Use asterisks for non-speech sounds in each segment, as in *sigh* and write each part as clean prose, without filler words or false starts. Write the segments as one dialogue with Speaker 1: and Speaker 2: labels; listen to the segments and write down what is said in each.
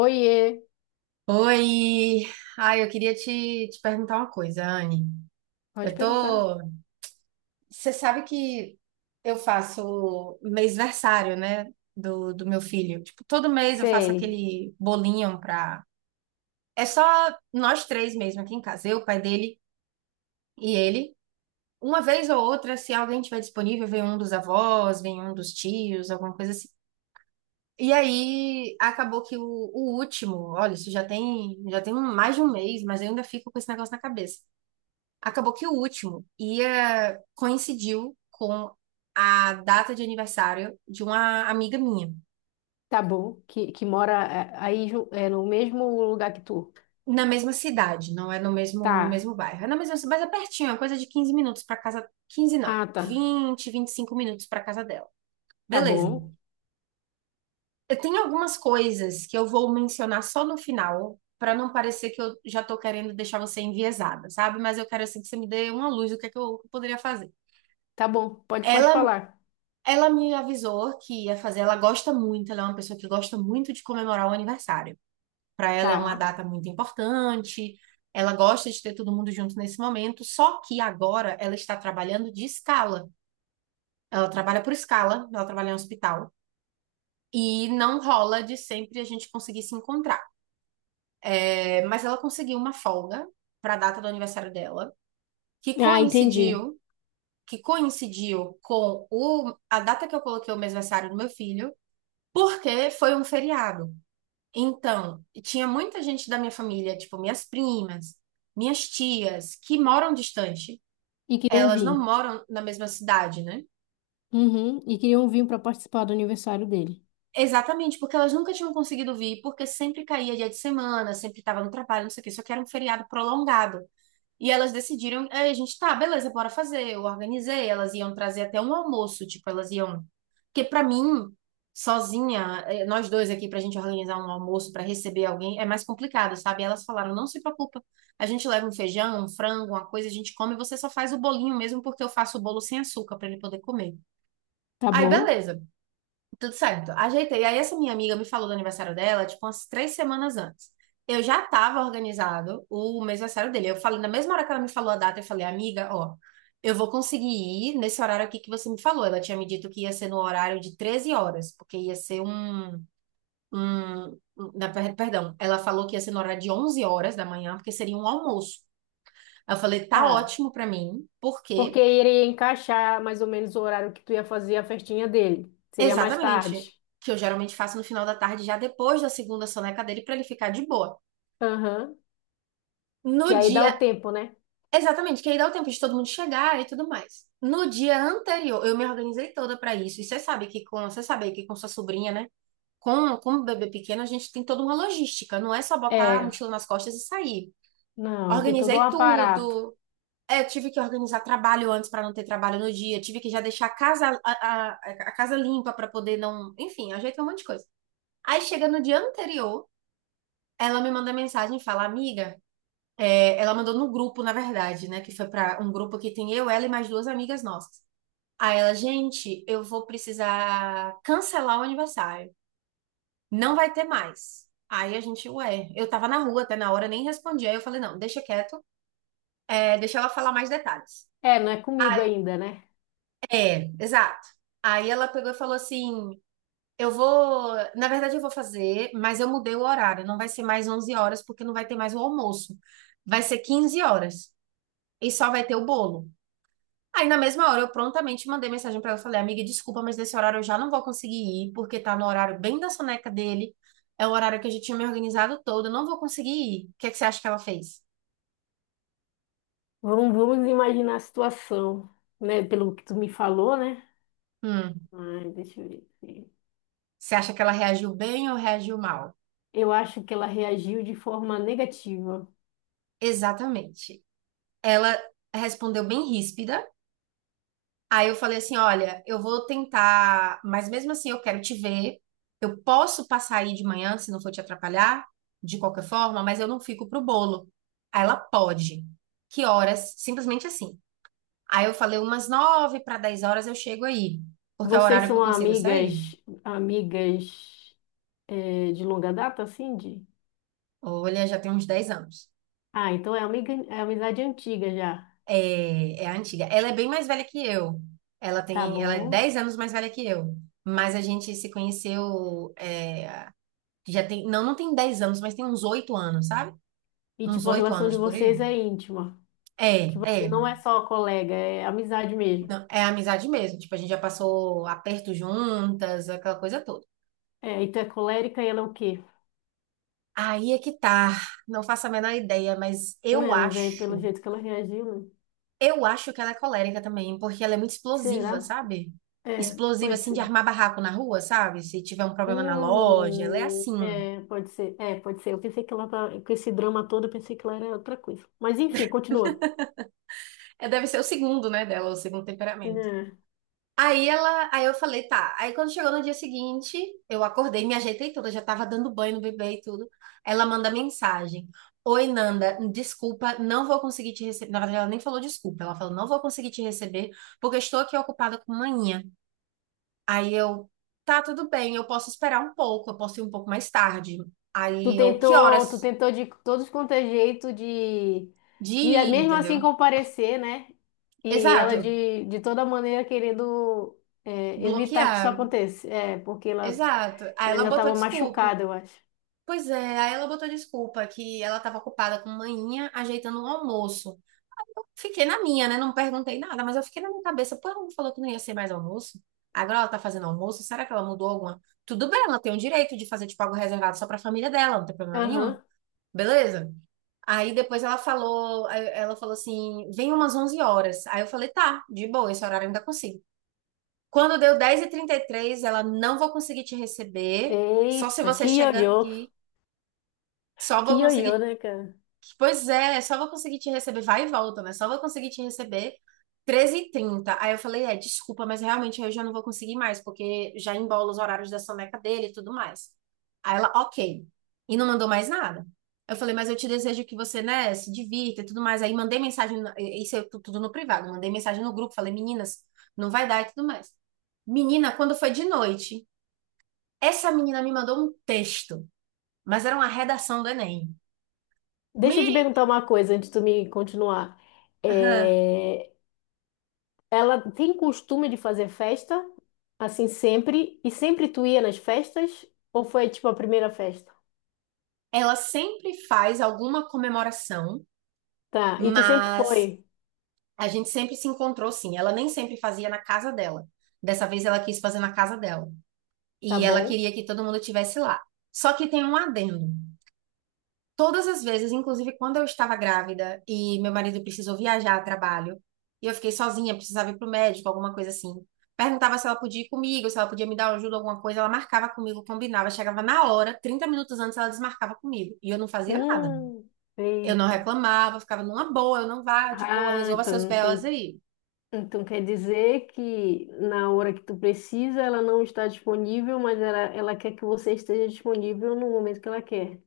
Speaker 1: Oiê,
Speaker 2: Oi! Ai, eu queria te perguntar uma coisa, Anne.
Speaker 1: pode
Speaker 2: Eu
Speaker 1: perguntar.
Speaker 2: tô. Você sabe que eu faço mêsversário, né? Do meu filho. Tipo, todo mês eu faço
Speaker 1: Sei.
Speaker 2: aquele bolinho pra. É só nós três mesmo aqui em casa, eu, o pai dele e ele. Uma vez ou outra, se alguém tiver disponível, vem um dos avós, vem um dos tios, alguma coisa assim. E aí acabou que o último, olha, isso já tem mais de um mês, mas eu ainda fico com esse negócio na cabeça. Acabou que o último ia coincidiu com a data de aniversário de uma amiga minha.
Speaker 1: Tá bom, que mora, aí no mesmo lugar que tu?
Speaker 2: Na mesma cidade, não é no mesmo, no
Speaker 1: Tá.
Speaker 2: mesmo bairro. É na mesma cidade, mas é pertinho, é coisa de 15 minutos para casa, 15 não,
Speaker 1: Ah, tá.
Speaker 2: vinte, 25 minutos para casa dela.
Speaker 1: Tá
Speaker 2: Beleza.
Speaker 1: bom.
Speaker 2: Eu tenho algumas coisas que eu vou mencionar só no final, para não parecer que eu já tô querendo deixar você enviesada, sabe? Mas eu quero assim que você me dê uma luz do que é que eu poderia fazer.
Speaker 1: Tá bom, pode
Speaker 2: Ela
Speaker 1: falar.
Speaker 2: Ela me avisou que ia fazer, ela gosta muito, ela é uma pessoa que gosta muito de comemorar o aniversário. Para ela é uma
Speaker 1: Tá.
Speaker 2: data muito importante, ela gosta de ter todo mundo junto nesse momento, só que agora ela está trabalhando de escala. Ela trabalha por escala, ela trabalha em hospital. E não rola de sempre a gente conseguir se encontrar. É, mas ela conseguiu uma folga para a data do aniversário dela, que
Speaker 1: Ah, entendi.
Speaker 2: coincidiu, que coincidiu com a data que eu coloquei o mêsversário do meu filho, porque foi um feriado. Então, tinha muita gente da minha família, tipo minhas primas, minhas tias, que moram distante.
Speaker 1: E queriam
Speaker 2: Elas não
Speaker 1: vir.
Speaker 2: moram na mesma cidade, né?
Speaker 1: Uhum, e queriam vir para participar do aniversário dele.
Speaker 2: Exatamente, porque elas nunca tinham conseguido vir, porque sempre caía dia de semana, sempre estava no trabalho, não sei o quê, só que era um feriado prolongado. E elas decidiram, é, a gente, tá, beleza, bora fazer. Eu organizei, elas iam trazer até um almoço, tipo, elas iam. Porque pra mim, sozinha, nós dois aqui pra gente organizar um almoço pra receber alguém é mais complicado, sabe? Elas falaram, não se preocupa, a gente leva um feijão, um frango, uma coisa, a gente come, você só faz o bolinho mesmo, porque eu faço o bolo sem açúcar pra ele poder comer.
Speaker 1: Tá
Speaker 2: Aí,
Speaker 1: bom?
Speaker 2: beleza. Tudo certo. Ajeitei. Aí essa minha amiga me falou do aniversário dela, tipo, umas 3 semanas antes. Eu já estava organizado o mês aniversário dele. Eu falei, na mesma hora que ela me falou a data, eu falei, amiga, ó, eu vou conseguir ir nesse horário aqui que você me falou. Ela tinha me dito que ia ser no horário de 13 horas, porque ia ser um, perdão, ela falou que ia ser no horário de 11 horas da manhã, porque seria um almoço. Aí eu falei, tá
Speaker 1: Tá.
Speaker 2: ótimo pra mim,
Speaker 1: Porque
Speaker 2: porque
Speaker 1: iria encaixar mais ou menos o horário que tu ia fazer a festinha dele. Seria mais
Speaker 2: exatamente
Speaker 1: tarde.
Speaker 2: que eu geralmente faço no final da tarde, já depois da segunda soneca dele, pra ele ficar de boa.
Speaker 1: Aham. Que
Speaker 2: No
Speaker 1: aí dá
Speaker 2: dia,
Speaker 1: o tempo, né?
Speaker 2: exatamente, que aí dá o tempo de todo mundo chegar e tudo mais. No dia anterior, eu me organizei toda pra isso. E você sabe que com sua sobrinha, né? Com o bebê pequeno, a gente tem toda uma logística, não é só botar a
Speaker 1: É.
Speaker 2: mochila nas costas e sair.
Speaker 1: Não, tem todo um
Speaker 2: Organizei
Speaker 1: aparato.
Speaker 2: tudo. É, tive que organizar trabalho antes para não ter trabalho no dia, tive que já deixar a casa, a casa limpa para poder não, enfim, ajeitei um monte de coisa. Aí chega no dia anterior, ela me manda mensagem e fala: "Amiga, é, ela mandou no grupo, na verdade, né? Que foi para um grupo que tem eu, ela e mais duas amigas nossas. Aí ela, gente, eu vou precisar cancelar o aniversário. Não vai ter mais. Aí a gente, ué, eu tava na rua até na hora, nem respondi. Aí eu falei, não, deixa quieto, é, deixa ela falar mais detalhes.
Speaker 1: É, não é comigo
Speaker 2: Aí-
Speaker 1: ainda, né?
Speaker 2: É, exato. Aí ela pegou e falou assim: eu vou, na verdade eu vou fazer, mas eu mudei o horário, não vai ser mais 11 horas, porque não vai ter mais o almoço. Vai ser 15 horas e só vai ter o bolo. Aí na mesma hora eu prontamente mandei mensagem pra ela, falei, amiga, desculpa, mas nesse horário eu já não vou conseguir ir, porque tá no horário bem da soneca dele, é o horário que a gente tinha me organizado todo, eu não vou conseguir ir. O que é que você acha que ela fez?
Speaker 1: Vamos imaginar a situação, né? Pelo que tu me falou, né?
Speaker 2: Hum.
Speaker 1: Ai, deixa eu ver aqui.
Speaker 2: Você acha que ela reagiu bem ou reagiu mal?
Speaker 1: Eu acho que ela reagiu de forma negativa.
Speaker 2: Exatamente. Ela respondeu bem ríspida. Aí eu falei assim: olha, eu vou tentar, mas mesmo assim eu quero te ver. Eu posso passar aí de manhã, se não for te atrapalhar, de qualquer forma, mas eu não fico pro bolo. Aí ela pode. Que horas? Simplesmente assim. Aí eu falei: umas nove para dez horas eu chego aí, porque é o
Speaker 1: Vocês
Speaker 2: horário que
Speaker 1: são
Speaker 2: eu consigo sair.
Speaker 1: amigas é, de longa data, assim, de?
Speaker 2: Olha, já tem uns 10 anos.
Speaker 1: Ah, então é amiga, é amizade antiga já,
Speaker 2: É, é a antiga. Ela é bem mais velha que eu. Ela
Speaker 1: tá
Speaker 2: tem, ela é
Speaker 1: bom?
Speaker 2: 10 anos mais velha que eu. Mas a gente se conheceu, é, já tem, não tem 10 anos, mas tem uns 8 anos, sabe?
Speaker 1: E
Speaker 2: Uns
Speaker 1: tipo, a
Speaker 2: 8
Speaker 1: relação
Speaker 2: anos
Speaker 1: de
Speaker 2: por aí.
Speaker 1: vocês é íntima, que
Speaker 2: É,
Speaker 1: você
Speaker 2: é.
Speaker 1: não é só colega, é amizade mesmo.
Speaker 2: Não, é amizade mesmo. Tipo, a gente já passou aperto juntas, aquela coisa toda.
Speaker 1: É, e tu é colérica e ela é o quê?
Speaker 2: Aí é que tá. Não faço a menor ideia, mas
Speaker 1: Não,
Speaker 2: eu
Speaker 1: mas aí pelo
Speaker 2: acho.
Speaker 1: jeito que ela reagiu, né?
Speaker 2: Eu acho que ela é colérica também, porque ela é muito
Speaker 1: Será?
Speaker 2: explosiva, sabe?
Speaker 1: É,
Speaker 2: Explosiva,
Speaker 1: pode
Speaker 2: assim, de
Speaker 1: ser.
Speaker 2: armar barraco na rua, sabe? Se tiver um problema na loja, ela é assim.
Speaker 1: É, pode ser. É, pode ser. Eu pensei que ela tá, com esse drama todo, eu pensei que ela era outra coisa. Mas enfim, continua.
Speaker 2: É, deve ser o segundo, né, dela, o segundo temperamento.
Speaker 1: É.
Speaker 2: Aí eu falei, tá. Aí quando chegou no dia seguinte, eu acordei, me ajeitei toda, já tava dando banho no bebê e tudo. Ela manda mensagem. Oi, Nanda, desculpa, não vou conseguir te receber. Na verdade, ela nem falou desculpa, ela falou, não vou conseguir te receber, porque estou aqui ocupada com manhã. Aí eu, tá, tudo bem, eu posso esperar um pouco, eu posso ir um pouco mais tarde.
Speaker 1: Tu
Speaker 2: Aí eu, que
Speaker 1: tentou, tu
Speaker 2: horas
Speaker 1: tentou de todos quanto é jeito
Speaker 2: de
Speaker 1: de
Speaker 2: ir,
Speaker 1: mesmo assim
Speaker 2: entendeu?
Speaker 1: comparecer, né? E ela
Speaker 2: Exato,
Speaker 1: de toda maneira querendo é, evitar que isso
Speaker 2: bloquear,
Speaker 1: aconteça. É, porque ela,
Speaker 2: exato. Aí
Speaker 1: ela
Speaker 2: ela
Speaker 1: ainda
Speaker 2: botou
Speaker 1: estava
Speaker 2: desculpa.
Speaker 1: machucada, eu acho.
Speaker 2: Pois é, aí ela botou desculpa que ela estava ocupada com manhinha ajeitando o almoço. Eu fiquei na minha, né? Não perguntei nada, mas eu fiquei na minha cabeça. Pô, ela não falou que não ia ser mais almoço? Agora ela tá fazendo almoço? Será que ela mudou alguma? Tudo bem, ela tem o direito de fazer tipo algo reservado só pra família dela, não tem problema nenhum.
Speaker 1: Aham.
Speaker 2: Beleza? Aí depois ela falou, aí ela falou assim: "Vem umas 11 horas". Aí eu falei: "Tá, de boa, esse horário eu ainda consigo". Quando deu 10:33 ela não vou conseguir te receber, só se
Speaker 1: Eita,
Speaker 2: você
Speaker 1: que
Speaker 2: chegar
Speaker 1: ioiô.
Speaker 2: aqui. Só
Speaker 1: Que
Speaker 2: vou
Speaker 1: ioiô,
Speaker 2: conseguir
Speaker 1: né, cara?
Speaker 2: Pois é, só vou conseguir te receber, vai e volta, né? Só vou conseguir te receber 13 e trinta. Aí eu falei, é, desculpa, mas realmente eu já não vou conseguir mais, porque já embola os horários da soneca dele e tudo mais. Aí ela, ok. E não mandou mais nada. Eu falei, mas eu te desejo que você, né, se divirta e tudo mais. Aí mandei mensagem, isso é tudo no privado, mandei mensagem no grupo, falei, meninas, não vai dar e tudo mais. Menina, quando foi de noite, essa menina me mandou um texto, mas era uma redação do Enem.
Speaker 1: Deixa eu te
Speaker 2: Me...
Speaker 1: perguntar uma coisa antes de tu me continuar.
Speaker 2: Aham.
Speaker 1: É, ela tem costume de fazer festa, assim sempre, e sempre tu ia nas festas? Ou foi tipo a primeira festa?
Speaker 2: Ela sempre faz alguma comemoração,
Speaker 1: Tá, e tu sempre
Speaker 2: mas
Speaker 1: foi?
Speaker 2: a gente sempre se encontrou sim. Ela nem sempre fazia na casa dela. Dessa vez ela quis fazer na casa dela.
Speaker 1: Tá
Speaker 2: E ela
Speaker 1: bom?
Speaker 2: queria que todo mundo estivesse lá. Só que tem um adendo. Todas as vezes, inclusive quando eu estava grávida e meu marido precisou viajar a trabalho, e eu fiquei sozinha, precisava ir para o médico, alguma coisa assim. Perguntava se ela podia ir comigo, se ela podia me dar ajuda, alguma coisa. Ela marcava comigo, combinava. Chegava na hora, 30 minutos antes, ela desmarcava comigo. E eu não fazia nada.
Speaker 1: Hum,
Speaker 2: Eu não
Speaker 1: eita.
Speaker 2: reclamava, ficava numa boa, eu não vá, de boa,
Speaker 1: Ah,
Speaker 2: resolva seus
Speaker 1: então,
Speaker 2: belas
Speaker 1: então,
Speaker 2: aí.
Speaker 1: então quer dizer que na hora que tu precisa ela não está disponível, mas ela quer que você esteja disponível no momento que ela quer.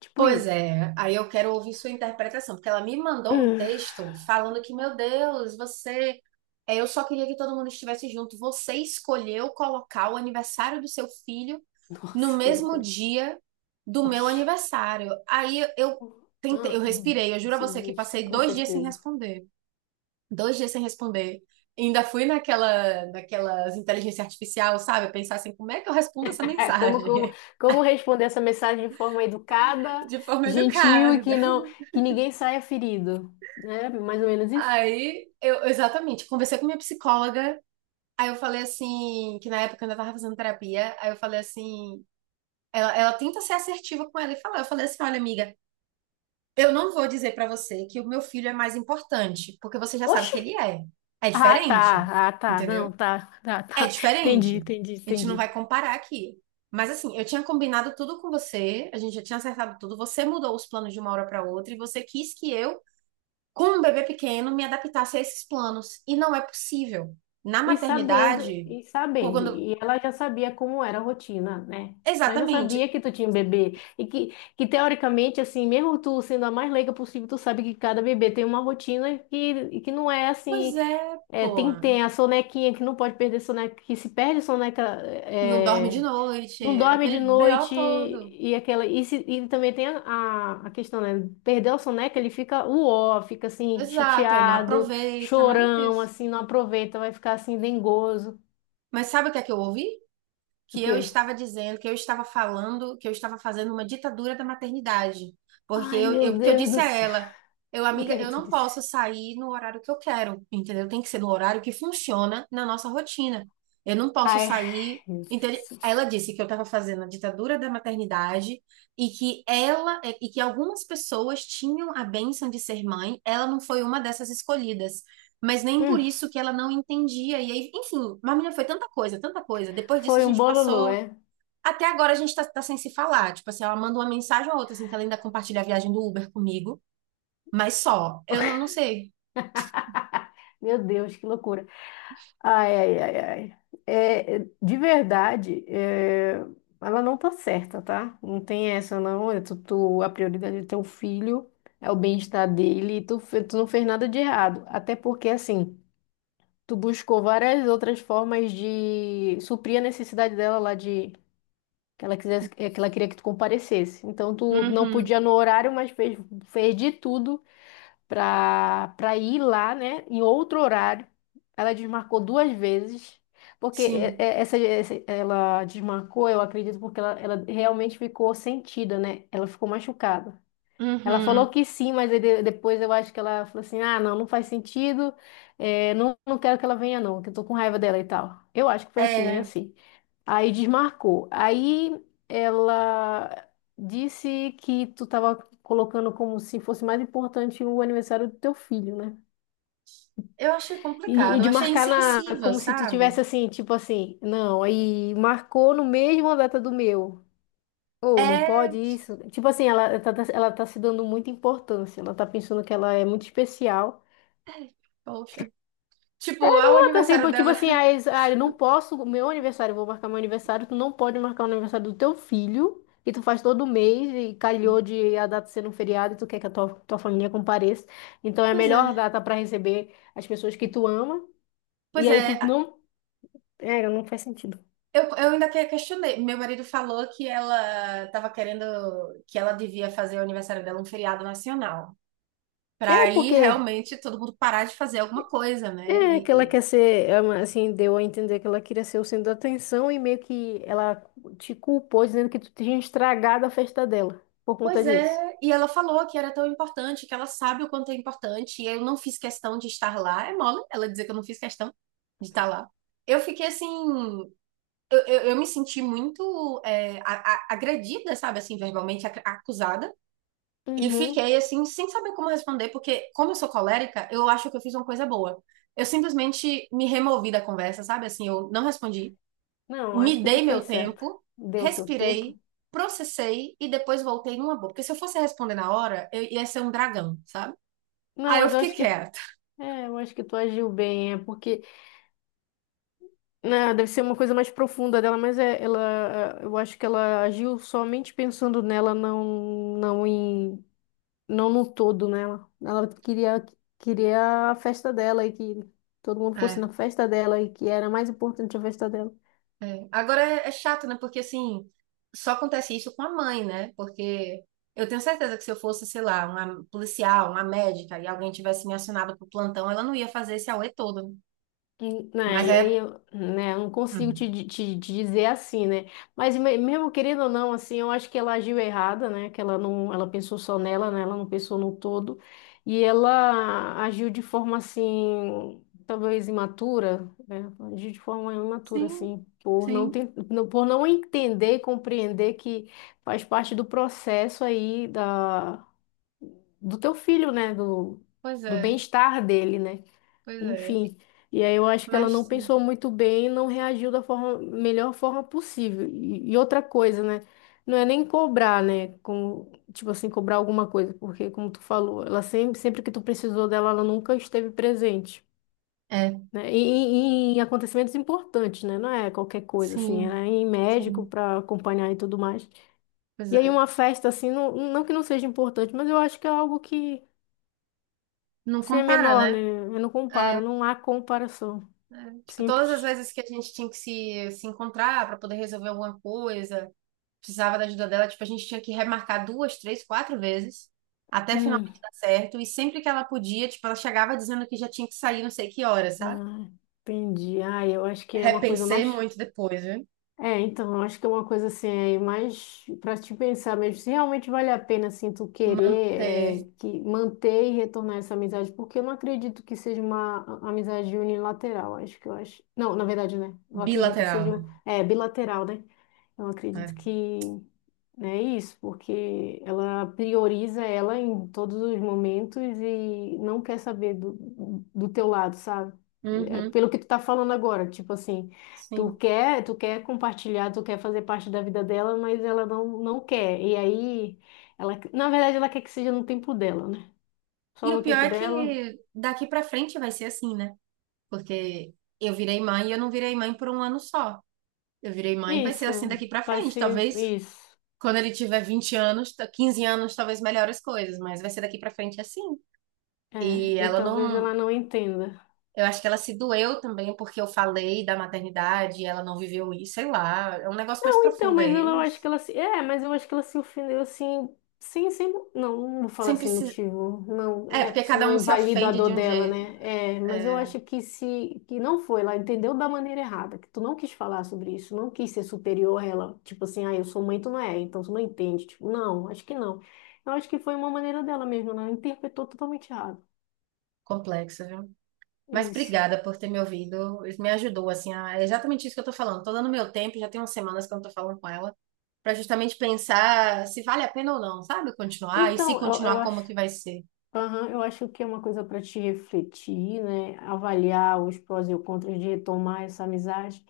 Speaker 1: Tipo
Speaker 2: Pois
Speaker 1: isso. *laughs*
Speaker 2: é, aí eu quero ouvir sua interpretação, porque ela me mandou um
Speaker 1: Hum.
Speaker 2: texto falando que, meu Deus, você. é, eu só queria que todo mundo estivesse junto. Você escolheu colocar o aniversário do seu filho no
Speaker 1: Nossa, que
Speaker 2: mesmo
Speaker 1: loucura.
Speaker 2: dia do meu
Speaker 1: Oxi.
Speaker 2: aniversário. Aí eu tentei, eu
Speaker 1: Ah, ah,
Speaker 2: respirei, eu juro a você que
Speaker 1: justa,
Speaker 2: passei
Speaker 1: com
Speaker 2: 2 dias sem
Speaker 1: certeza.
Speaker 2: responder. 2 dias sem responder. Ainda fui naquela, naquelas inteligência artificial, sabe? Pensar assim, como é que eu respondo essa
Speaker 1: *laughs* Como, como,
Speaker 2: mensagem?
Speaker 1: como responder essa mensagem de forma educada,
Speaker 2: *laughs* De forma
Speaker 1: gentil e
Speaker 2: educada.
Speaker 1: que não, que ninguém saia ferido, né? Mais ou menos isso.
Speaker 2: Aí, eu, exatamente, conversei com minha psicóloga. Aí eu falei assim, que na época eu ainda tava fazendo terapia. Aí eu falei assim, ela tenta ser assertiva com ela e falar. Eu falei assim, olha, amiga, eu não vou dizer pra você que o meu filho é mais importante, porque você já sabe
Speaker 1: Oxi!
Speaker 2: que ele é. É
Speaker 1: Ah,
Speaker 2: diferente,
Speaker 1: tá, ah, tá, não,
Speaker 2: entendeu?
Speaker 1: tá, tá,
Speaker 2: É
Speaker 1: tá. Entendi,
Speaker 2: diferente.
Speaker 1: entendi,
Speaker 2: A gente não
Speaker 1: entendi.
Speaker 2: vai comparar aqui. Mas assim, eu tinha combinado tudo com você, a gente já tinha acertado tudo, você mudou os planos de uma hora para outra e você quis que eu, como um bebê pequeno, me adaptasse a esses planos. E não é possível. Na
Speaker 1: E sabendo,
Speaker 2: maternidade,
Speaker 1: e sabendo,
Speaker 2: quando.
Speaker 1: e ela já sabia como era a rotina, né? Ela já sabia
Speaker 2: Exatamente.
Speaker 1: que tu tinha um bebê e que teoricamente, assim, mesmo tu sendo a mais leiga possível, tu sabe que cada bebê tem uma rotina que não é
Speaker 2: Pois
Speaker 1: assim.
Speaker 2: é,
Speaker 1: É,
Speaker 2: pô.
Speaker 1: tem a sonequinha que não pode perder soneca, que se perde soneca,
Speaker 2: Não dorme de
Speaker 1: é, não
Speaker 2: noite,
Speaker 1: dorme de
Speaker 2: aquele BO
Speaker 1: noite
Speaker 2: todo.
Speaker 1: e aquela e, se- e também tem a questão, né? Perdeu a soneca, ele fica uó, fica assim
Speaker 2: Exato, aí não
Speaker 1: chateado,
Speaker 2: aproveita, nada
Speaker 1: chorão,
Speaker 2: disso.
Speaker 1: assim, não aproveita, vai ficar assim dengoso.
Speaker 2: Mas sabe o que é que eu ouvi?
Speaker 1: O
Speaker 2: Que eu
Speaker 1: quê?
Speaker 2: estava dizendo, que eu estava falando, que eu estava fazendo uma ditadura da maternidade. Porque
Speaker 1: Ai,
Speaker 2: eu, eu,
Speaker 1: meu
Speaker 2: porque eu
Speaker 1: Deus
Speaker 2: disse
Speaker 1: do
Speaker 2: a
Speaker 1: céu.
Speaker 2: ela, eu,
Speaker 1: O que
Speaker 2: amiga,
Speaker 1: é que
Speaker 2: eu
Speaker 1: tu
Speaker 2: não
Speaker 1: disse?
Speaker 2: posso sair no horário que eu quero, entendeu? Tem que ser no horário que funciona na nossa rotina. Eu não posso
Speaker 1: Ai,
Speaker 2: sair.
Speaker 1: meu Deus
Speaker 2: Entende?
Speaker 1: do
Speaker 2: Ela
Speaker 1: céu.
Speaker 2: disse que eu estava fazendo a ditadura da maternidade e que ela e que algumas pessoas tinham a bênção de ser mãe, ela não foi uma dessas escolhidas, mas nem por
Speaker 1: Hum,
Speaker 2: isso que ela não entendia. E aí, enfim, mas menina, foi tanta coisa, tanta coisa. Depois disso, a
Speaker 1: foi um
Speaker 2: gente
Speaker 1: bololô,
Speaker 2: passou.
Speaker 1: é?
Speaker 2: Até agora a gente tá sem se falar. Tipo assim, ela manda uma mensagem ou outra, assim, que ela ainda compartilha a viagem do Uber comigo, mas só. Eu não sei.
Speaker 1: Meu Deus, que loucura. Ai, ai, ai, ai. É, é, de verdade, é, ela não tá certa, tá? Não tem essa, não. É tu, tu- a prioridade é teu filho, é o bem-estar dele, e tu, fe- tu não fez nada de errado. Até porque, assim, tu buscou várias outras formas de suprir a necessidade dela lá de que ela quisesse, é, que ela queria que tu comparecesse. Então, tu não
Speaker 2: Uhum,
Speaker 1: podia no horário, mas fez de tudo para para ir lá, né, em outro horário. Ela desmarcou duas vezes, porque é-
Speaker 2: sim.
Speaker 1: é- essa- ela desmarcou, eu acredito, porque ela realmente ficou sentida, né? Ela ficou machucada. Ela falou
Speaker 2: Uhum.
Speaker 1: que sim, mas aí de- depois eu acho que ela falou assim: ah, não, não faz sentido, é, não, não quero que ela venha, não, que eu tô com raiva dela e tal. Eu acho que foi assim, meio
Speaker 2: É,
Speaker 1: assim. Aí desmarcou. Aí ela disse que tu tava colocando como se fosse mais importante o aniversário do teu filho, né?
Speaker 2: eu achei
Speaker 1: E
Speaker 2: complicado, eu
Speaker 1: de
Speaker 2: achei
Speaker 1: marcar na,
Speaker 2: insensível,
Speaker 1: como se tu
Speaker 2: sabe?
Speaker 1: tivesse assim, tipo assim, não, aí marcou no mesmo a data do meu. Ou não pode
Speaker 2: É,
Speaker 1: isso? Tipo assim, ela tá se dando muita importância. Ela tá pensando que ela é muito especial.
Speaker 2: poxa. Tipo, ao
Speaker 1: Assim,
Speaker 2: aniversário
Speaker 1: pô, tipo
Speaker 2: dela.
Speaker 1: assim, aí
Speaker 2: *laughs*
Speaker 1: eles, ah, eu não posso, meu aniversário, eu vou marcar meu aniversário, tu não pode marcar o aniversário do teu filho, que tu faz todo mês, e calhou de a data ser um feriado, e tu quer que a tua família compareça. Então é a
Speaker 2: Pois é.
Speaker 1: melhor data para receber as pessoas que tu ama, e
Speaker 2: Pois
Speaker 1: aí
Speaker 2: é.
Speaker 1: tu não. É, não faz sentido.
Speaker 2: Eu ainda questionei. Meu marido falou que ela estava querendo que ela devia fazer o aniversário dela um feriado nacional.
Speaker 1: É
Speaker 2: Para aí
Speaker 1: porque.
Speaker 2: realmente todo mundo parar de fazer alguma coisa, né?
Speaker 1: É, que ela quer ser, é uma- assim, deu a entender que ela queria ser o centro da atenção e meio que ela te culpou dizendo que tu tinha estragado a festa dela por conta
Speaker 2: Pois
Speaker 1: disso.
Speaker 2: é. E ela falou que era tão importante, que ela sabe o quanto é importante. E eu não fiz questão de estar lá. É mole ela dizer que eu não fiz questão de estar lá. Eu fiquei assim. Eu me senti muito agredida, sabe? Assim, verbalmente acusada. E
Speaker 1: Uhum.
Speaker 2: fiquei assim, sem saber como responder, porque como eu sou colérica, eu acho que eu fiz uma coisa boa. Eu simplesmente me removi da conversa, sabe? Assim, eu não respondi,
Speaker 1: Não, acho
Speaker 2: me
Speaker 1: que tu
Speaker 2: dei
Speaker 1: fez
Speaker 2: meu
Speaker 1: certo.
Speaker 2: tempo,
Speaker 1: Deu o teu tempo.
Speaker 2: respirei, processei e depois voltei numa boa. Porque se eu fosse responder na hora, eu ia ser um dragão, sabe?
Speaker 1: Não,
Speaker 2: Aí eu
Speaker 1: mas eu
Speaker 2: fiquei
Speaker 1: acho que.
Speaker 2: quieta.
Speaker 1: É, eu acho que tu agiu bem. É porque. Né, deve ser uma coisa mais profunda dela, mas é, ela. É, eu acho que ela agiu somente pensando nela, não, não em. Não no todo nela. Ela queria, queria a festa dela e que todo mundo fosse
Speaker 2: É,
Speaker 1: na festa dela e que era mais importante a festa dela.
Speaker 2: é. Agora é chato, né? Porque assim, só acontece isso com a mãe, né? Porque eu tenho certeza que se eu fosse, sei lá, uma policial, uma médica e alguém tivesse me acionado pro plantão, ela não ia fazer esse auê todo, né?
Speaker 1: Hum. Né,
Speaker 2: Mas
Speaker 1: e
Speaker 2: é.
Speaker 1: aí eu, né, eu não consigo te,
Speaker 2: Hum,
Speaker 1: di- te dizer assim, né? Mas me- mesmo querendo ou não, assim, eu acho que ela agiu errada, né? Que ela não, ela pensou só nela, né? Ela não pensou no todo. E ela agiu de forma assim, talvez imatura, né? Agiu de forma imatura,
Speaker 2: sim,
Speaker 1: assim, por não
Speaker 2: sim.
Speaker 1: ten- não- por não entender e compreender que faz parte do processo aí da, do teu filho, né? Do,
Speaker 2: Pois
Speaker 1: do
Speaker 2: é,
Speaker 1: bem-estar dele, né?
Speaker 2: pois é.
Speaker 1: Enfim, e aí eu acho que ela não
Speaker 2: Mas sim.
Speaker 1: pensou muito bem e não reagiu da forma, melhor forma possível. E outra coisa, né? Não é nem cobrar, né? Com, tipo assim, cobrar alguma coisa, porque como tu falou, ela sempre que tu precisou dela, ela nunca esteve presente,
Speaker 2: É,
Speaker 1: né? E em acontecimentos importantes, né? Não é qualquer coisa, assim, é
Speaker 2: sim,
Speaker 1: em médico
Speaker 2: sim.
Speaker 1: para acompanhar e tudo mais.
Speaker 2: Pois
Speaker 1: E aí
Speaker 2: é.
Speaker 1: uma festa, assim, não, não que não seja importante, mas eu acho que é algo que,
Speaker 2: Não
Speaker 1: se é
Speaker 2: compara,
Speaker 1: menor, né?
Speaker 2: né?
Speaker 1: Não
Speaker 2: É,
Speaker 1: compara, não há comparação.
Speaker 2: é. Tipo, todas as
Speaker 1: Simples.
Speaker 2: vezes que a gente tinha que se encontrar para poder resolver alguma coisa, precisava da ajuda dela, tipo, a gente tinha que remarcar duas, três, quatro vezes. Até
Speaker 1: Hum,
Speaker 2: finalmente dar certo. E sempre que ela podia, tipo, ela chegava dizendo que já tinha que sair não sei que hora, sabe?
Speaker 1: ah, entendi. Ah, eu acho que é uma coisa
Speaker 2: Repensei
Speaker 1: mais.
Speaker 2: muito depois, viu?
Speaker 1: É, então, eu acho que é uma coisa assim, aí mais para te pensar mesmo, se realmente vale a pena, assim, tu querer
Speaker 2: Manter
Speaker 1: é, que manter e retornar essa amizade, porque eu não acredito que seja uma a- amizade unilateral, acho que eu acho. Não, na verdade, né? Eu acredito que
Speaker 2: bilateral,
Speaker 1: seja um-
Speaker 2: né?
Speaker 1: é, bilateral, né? Então, eu
Speaker 2: É.
Speaker 1: acredito que né, é isso, porque ela prioriza ela em todos os momentos e não quer saber do, do teu lado, sabe? É
Speaker 2: Uhum,
Speaker 1: pelo que tu tá falando agora, tipo assim, tu
Speaker 2: sim.
Speaker 1: quer, tu quer compartilhar, tu quer fazer parte da vida dela, mas ela não, não quer. E aí, ela, na verdade, ela quer que seja no tempo dela, né? Só
Speaker 2: E o
Speaker 1: no
Speaker 2: pior
Speaker 1: tempo
Speaker 2: é
Speaker 1: dela.
Speaker 2: que daqui pra frente vai ser assim, né? Porque eu virei mãe e eu não virei mãe por um ano só. Eu virei mãe e vai ser assim
Speaker 1: Isso,
Speaker 2: daqui pra
Speaker 1: vai
Speaker 2: frente.
Speaker 1: ser
Speaker 2: Talvez
Speaker 1: isso.
Speaker 2: quando ele tiver 20 anos, 15 anos, talvez melhore as coisas, mas vai ser daqui pra frente assim.
Speaker 1: É,
Speaker 2: E
Speaker 1: e
Speaker 2: ela
Speaker 1: talvez
Speaker 2: não.
Speaker 1: ela não entenda.
Speaker 2: Eu acho que ela se doeu também porque eu falei da maternidade e ela não viveu isso, sei lá. É um negócio mais
Speaker 1: Não, então,
Speaker 2: profundo
Speaker 1: mas
Speaker 2: aí,
Speaker 1: ela- eu acho que
Speaker 2: mas
Speaker 1: ela se. É, mas eu acho que ela se ofendeu assim, sem, sem. Não, não vou falar
Speaker 2: sempre
Speaker 1: sem
Speaker 2: se.
Speaker 1: motivo. Não,
Speaker 2: É,
Speaker 1: é
Speaker 2: porque
Speaker 1: que senão
Speaker 2: cada um
Speaker 1: eu
Speaker 2: se
Speaker 1: invalido a
Speaker 2: ofende
Speaker 1: dor
Speaker 2: de um
Speaker 1: dela,
Speaker 2: jeito
Speaker 1: né? É, mas eu
Speaker 2: é,
Speaker 1: acho que se que não foi, ela entendeu da maneira errada, que tu não quis falar sobre isso, não quis ser superior a ela. Tipo assim, ah, eu sou mãe, tu não é, então tu não entende. Tipo, não, acho que não. Eu acho que foi uma maneira dela mesmo, ela interpretou totalmente errado.
Speaker 2: complexo, viu?
Speaker 1: É
Speaker 2: Mas
Speaker 1: isso.
Speaker 2: obrigada por ter me ouvido. Isso me ajudou, assim, é exatamente isso que eu tô falando. Tô dando meu tempo, já tem umas semanas que eu não tô falando com ela, pra justamente pensar se vale a pena ou não, sabe? Continuar, e se
Speaker 1: Então, eu
Speaker 2: continuar,
Speaker 1: acho.
Speaker 2: como que vai ser.
Speaker 1: Aham, eu acho que é uma coisa para te refletir, né? Avaliar os prós e os contras de retomar essa amizade.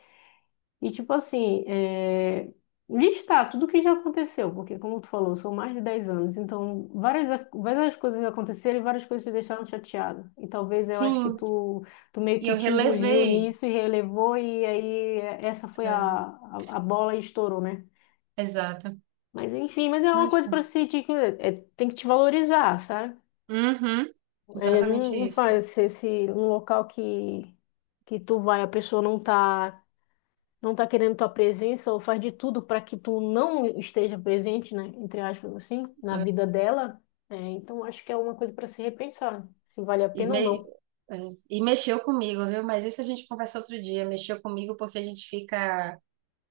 Speaker 1: E, tipo assim, é, listar tudo o que já aconteceu, porque, como tu falou, são mais de 10 anos, então várias coisas aconteceram e várias coisas te deixaram chateada. E talvez eu acho que
Speaker 2: Sim,
Speaker 1: tu, tu meio
Speaker 2: e
Speaker 1: que
Speaker 2: eu
Speaker 1: te engoliu
Speaker 2: relevei.
Speaker 1: nisso e relevou, e aí é, essa foi a,
Speaker 2: É,
Speaker 1: a, a bola e estourou, né?
Speaker 2: exato.
Speaker 1: Mas enfim, mas é uma
Speaker 2: Mas
Speaker 1: coisa
Speaker 2: tá.
Speaker 1: para se te- é, tem que te valorizar, sabe?
Speaker 2: Uhum,
Speaker 1: É,
Speaker 2: exatamente
Speaker 1: não, não
Speaker 2: isso.
Speaker 1: faz se num local que tu vai, a pessoa não tá, não tá querendo tua presença ou faz de tudo para que tu não esteja presente, né, entre aspas, assim, na
Speaker 2: É.
Speaker 1: vida dela. É, então acho que é uma coisa para se repensar, se vale a
Speaker 2: E,
Speaker 1: pena ou
Speaker 2: me-
Speaker 1: não.
Speaker 2: é, e mexeu comigo, viu? Mas isso a gente conversa outro dia. Mexeu comigo porque a gente fica.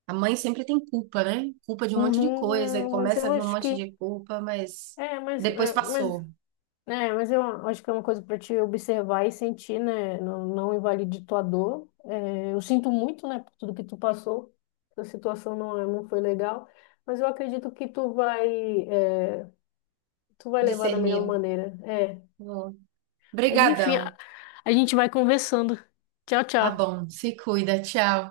Speaker 2: A mãe sempre tem culpa, né? Culpa de um monte de
Speaker 1: Uhum,
Speaker 2: coisa, e
Speaker 1: não, mas
Speaker 2: começa
Speaker 1: eu
Speaker 2: a vir um
Speaker 1: acho
Speaker 2: monte
Speaker 1: que
Speaker 2: de culpa, mas
Speaker 1: é, mas,
Speaker 2: depois
Speaker 1: é, mas
Speaker 2: passou,
Speaker 1: é, mas eu acho que é uma coisa para te observar e sentir, né? Não, não invalide tua dor. É, eu sinto muito, né, por tudo que tu passou. A situação não, é- não foi legal, mas eu acredito que tu vai, é, tu vai levar da melhor
Speaker 2: discerniram.
Speaker 1: maneira. É.
Speaker 2: Bom,
Speaker 1: Mas enfim, a
Speaker 2: brigadão.
Speaker 1: a gente vai conversando. Tchau,
Speaker 2: Tá
Speaker 1: tchau.
Speaker 2: bom, se cuida, tchau.